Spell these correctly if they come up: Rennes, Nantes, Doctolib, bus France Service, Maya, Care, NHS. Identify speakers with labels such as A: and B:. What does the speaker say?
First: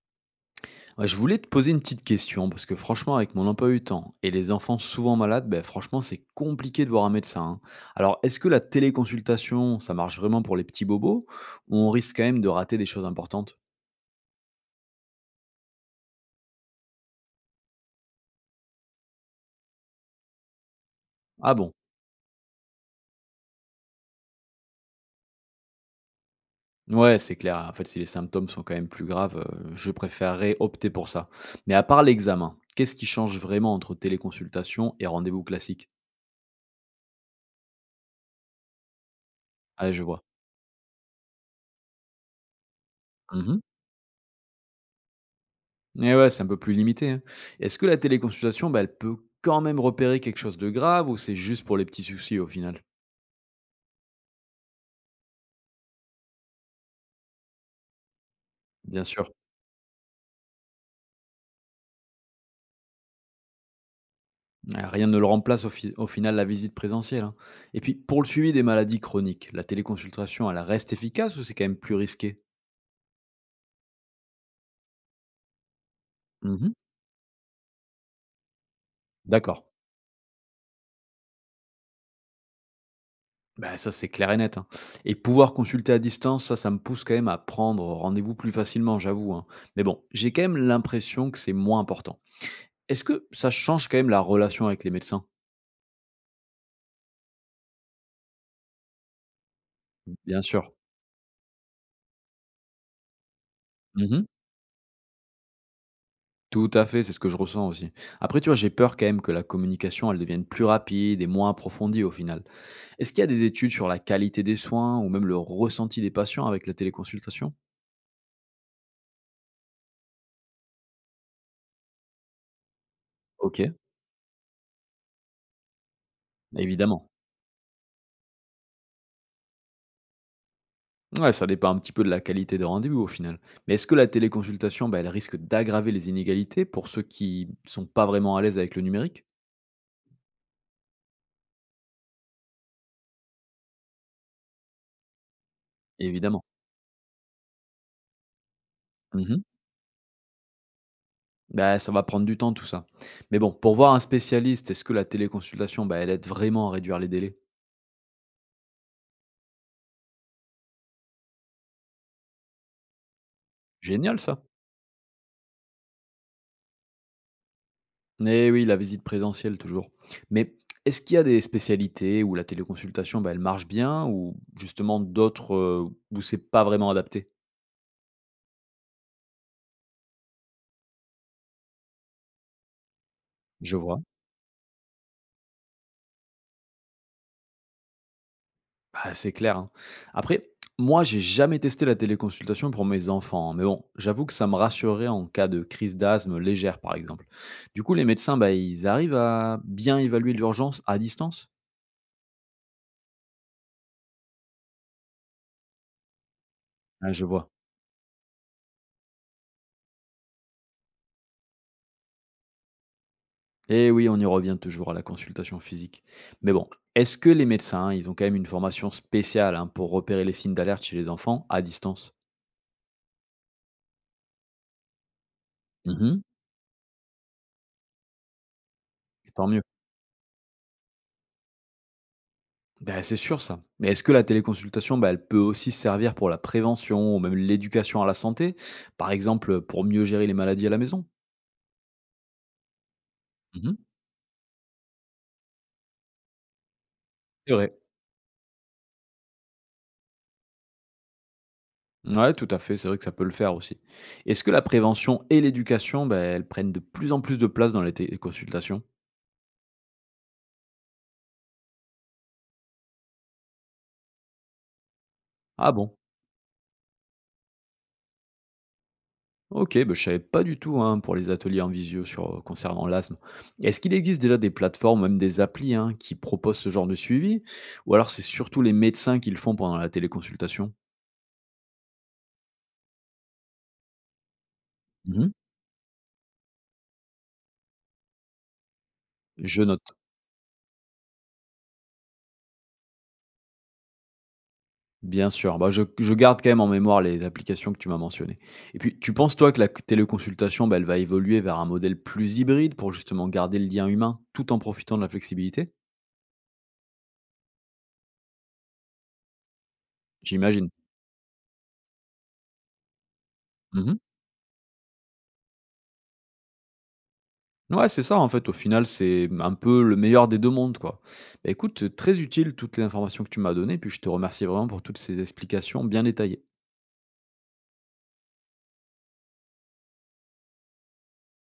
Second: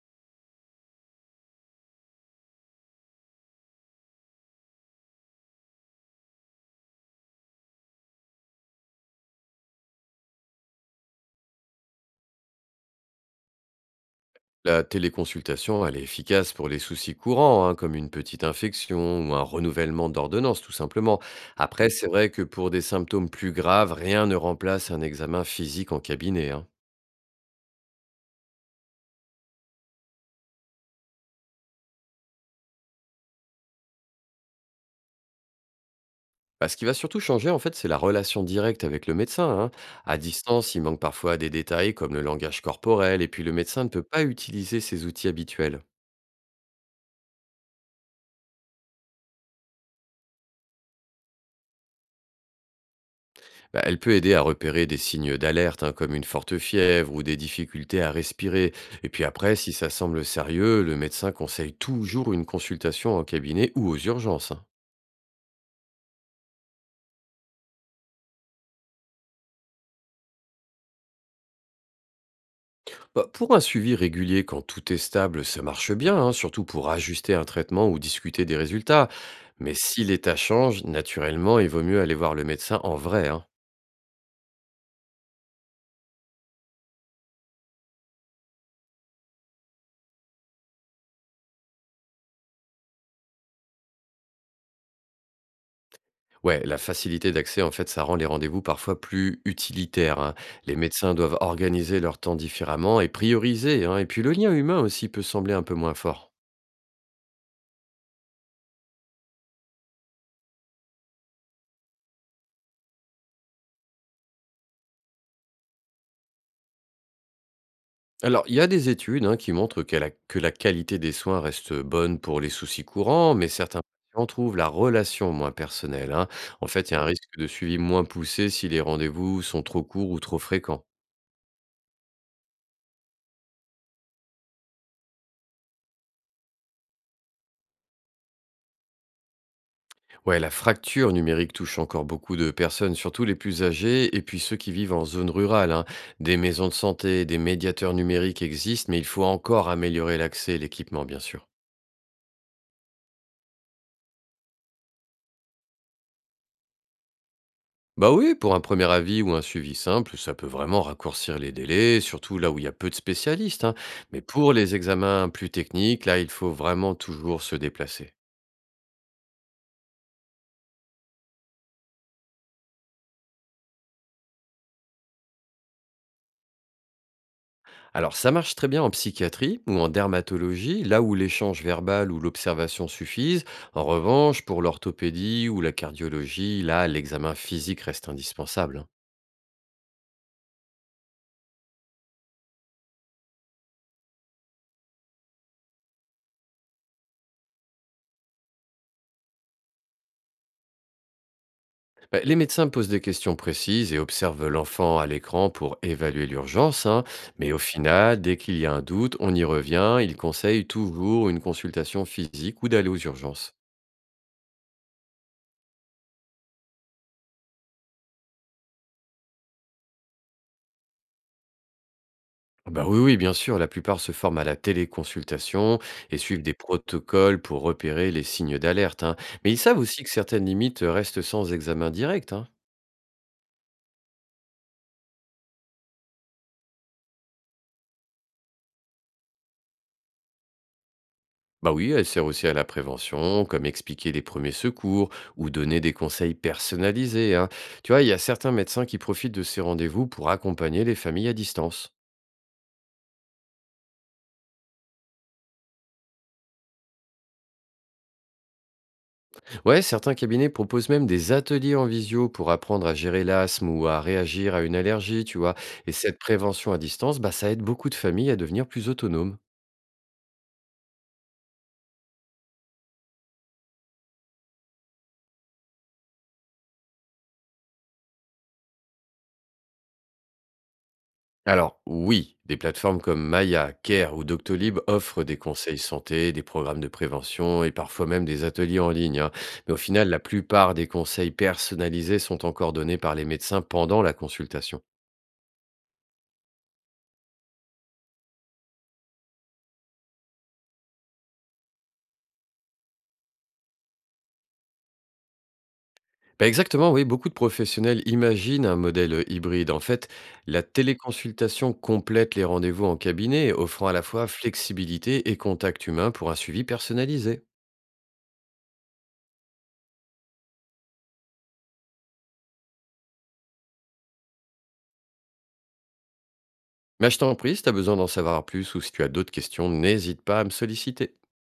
A: Ouais, je voulais te poser une petite question, parce que franchement, avec mon emploi du temps et les enfants souvent malades, ben, franchement, c'est compliqué de voir un médecin, hein. Alors, est-ce que la téléconsultation, ça marche vraiment pour les petits bobos, ou on risque quand même de rater des choses importantes?
B: La téléconsultation, elle est efficace pour les soucis courants, hein, comme une petite infection ou un renouvellement d'ordonnance, tout simplement.
A: Ah bon?
B: Après, c'est vrai que pour des symptômes plus graves, rien ne remplace un examen physique en cabinet, hein.
A: Ouais, c'est clair. En fait, si les symptômes sont quand même plus graves, je préférerais opter pour ça. Mais à part l'examen, qu'est-ce qui change vraiment entre téléconsultation et rendez-vous classique?
B: Bah, ce qui va surtout changer, en fait, c'est la relation directe avec le médecin, hein.
A: Ah, je
B: À
A: vois.
B: distance, il manque parfois des détails comme le langage corporel, et puis le médecin ne peut pas utiliser ses outils habituels.
A: Et ouais, c'est un peu plus limité, hein. Est-ce que la téléconsultation, bah, elle peut quand même repérer quelque chose de grave ou c'est juste pour les petits soucis au final?
B: Bah, elle peut aider à repérer des signes d'alerte, hein, comme une forte fièvre ou des difficultés à respirer.
A: Bien
B: Et puis
A: sûr,
B: après, si ça semble sérieux, le médecin conseille toujours une consultation en cabinet ou aux urgences, hein.
A: rien ne le remplace au final la visite présentielle, hein. Et puis, pour le suivi des maladies chroniques, la téléconsultation, elle reste efficace ou c'est quand même plus risqué?
B: Bah, pour un suivi régulier, quand tout est stable, ça marche bien, hein, surtout
A: Mhm.
B: pour ajuster un traitement ou discuter des résultats.
A: D'accord.
B: Mais si l'état change, naturellement, il vaut mieux aller voir le médecin en vrai, hein.
A: Bah, ça, c'est clair et net, hein. Et pouvoir consulter à distance, ça me pousse quand même à prendre rendez-vous plus facilement, j'avoue, hein. Mais bon, j'ai quand même l'impression que c'est moins important. Est-ce que ça change quand même la relation avec les médecins?
B: Ouais, la facilité d'accès, en fait, ça rend les rendez-vous parfois plus utilitaires, hein.
A: Bien sûr.
B: Les médecins doivent organiser leur temps différemment et prioriser, hein. Et puis
A: Mhm.
B: le lien humain aussi peut sembler un peu moins fort.
A: Tout à fait, c'est ce que je ressens aussi. Après, tu vois, j'ai peur quand même que la communication, elle devienne plus rapide et moins approfondie au final. Est-ce qu'il y a des études sur la qualité des soins ou même le ressenti des patients avec la téléconsultation?
B: Alors, il y a des études, hein, qui montrent que la qualité des soins reste bonne pour les soucis courants, mais
A: Ok,
B: certains patients trouvent la relation moins personnelle, hein. En fait, il y a un
A: évidemment.
B: risque de suivi moins poussé si les rendez-vous sont trop courts ou trop fréquents.
A: Ouais, ça dépend un petit peu de la qualité des rendez-vous au final. Mais est-ce que la téléconsultation, bah, elle risque d'aggraver les inégalités pour ceux qui sont pas vraiment à l'aise avec le numérique?
B: Ouais, la fracture numérique touche encore beaucoup de personnes, surtout les plus âgées et puis ceux qui vivent en zone rurale, hein. Des
A: Évidemment.
B: maisons de santé, des médiateurs numériques existent, mais il faut
A: Mhm.
B: encore améliorer l'accès et l'équipement, bien sûr.
A: Bah, ça va prendre du temps tout ça. Mais bon, pour voir un spécialiste, est-ce que la téléconsultation, bah, elle aide vraiment à réduire les délais?
B: Bah oui, pour un premier avis ou un suivi simple, ça peut vraiment raccourcir les délais, surtout là où il y a peu de spécialistes, hein.
A: Génial
B: Mais
A: ça.
B: pour les examens plus techniques, là, il faut vraiment toujours se déplacer.
A: Eh oui, la visite présentielle toujours. Mais est-ce qu'il y a des spécialités où la téléconsultation, bah, elle marche bien ou justement d'autres où c'est pas vraiment adapté?
B: Alors ça marche très bien en psychiatrie ou en dermatologie, là où l'échange verbal ou l'observation suffisent.
A: Je
B: En
A: vois.
B: revanche, pour l'orthopédie ou la cardiologie, là, l'examen physique reste indispensable, hein.
A: Bah, c'est clair, hein. Après, moi, j'ai jamais testé la téléconsultation pour mes enfants, hein, mais bon, j'avoue que ça me rassurerait en cas de crise d'asthme légère, par exemple. Du coup, les médecins, bah, ils arrivent à bien évaluer l'urgence à distance?
B: Bah, les médecins posent des questions précises et observent l'enfant à l'écran pour évaluer l'urgence, hein.
A: Ah, je vois.
B: Mais au final, dès qu'il y a un doute, on y revient, ils conseillent toujours une consultation physique ou d'aller aux urgences.
A: Et oui, on y revient toujours à la consultation physique. Mais bon, est-ce que les médecins, ils ont quand même une formation spéciale, hein, pour repérer les signes d'alerte chez les enfants à distance?
B: Ah bah oui, oui, bien sûr, la plupart se forment à la téléconsultation et
A: Mhm.
B: suivent des protocoles pour repérer les signes d'alerte, hein.
A: Tant
B: Mais ils
A: mieux.
B: savent aussi que certaines limites restent sans examen direct, hein.
A: Ben, c'est sûr ça. Mais est-ce que la téléconsultation, ben, elle peut aussi servir pour la prévention ou même l'éducation à la santé? Par exemple, pour mieux gérer les maladies à la maison?
B: Bah oui, elle sert aussi à la prévention, comme
A: Mhm.
B: expliquer les premiers secours ou donner des conseils personnalisés, hein.
A: C'est vrai.
B: Tu vois, il y a certains médecins qui profitent de ces rendez-vous pour accompagner les familles à distance.
A: Ouais, tout à fait, c'est vrai que ça peut le faire aussi. Est-ce que la prévention et l'éducation, ben, elles prennent de plus en plus de place dans les téléconsultations?
B: Ouais, certains cabinets proposent même des ateliers en visio pour apprendre à gérer l'asthme ou à réagir à une allergie, tu vois.
A: Ah
B: Et
A: bon?
B: cette prévention à distance, bah, ça aide beaucoup de familles à devenir plus autonomes.
A: OK, ben je savais pas du tout, hein, pour les ateliers en visio sur, concernant l'asthme. Est-ce qu'il existe déjà des plateformes, même des applis, hein, qui proposent ce genre de suivi? Ou alors c'est surtout les médecins qui le font pendant la téléconsultation?
B: Alors oui, des plateformes comme Maya, Care ou Doctolib offrent
A: Mmh.
B: des conseils santé, des programmes de prévention et parfois même des ateliers en ligne, hein.
A: Je
B: Mais au
A: note,
B: final, la plupart des conseils personnalisés sont encore donnés par les médecins pendant la consultation.
A: bien sûr. Bah, je garde quand même en mémoire les applications que tu m'as mentionnées. Et puis, tu penses toi que la téléconsultation, bah, elle va évoluer vers un modèle plus hybride pour justement garder le lien humain, tout en profitant de la flexibilité?
B: Bah, exactement, oui, beaucoup de professionnels imaginent un modèle hybride. En fait, la
A: J'imagine.
B: téléconsultation complète les rendez-vous en cabinet, offrant à
A: Mmh.
B: la fois flexibilité et contact humain pour un suivi personnalisé.
A: Ouais, c'est ça en fait, au final, c'est un peu le meilleur des 2 mondes, quoi. Bah, écoute, très utile toutes les informations que tu m'as données, puis je te remercie vraiment pour toutes ces explications bien détaillées.
B: Mais je t'en prie, si tu as besoin d'en savoir plus ou si tu as d'autres questions, n'hésite pas à me solliciter.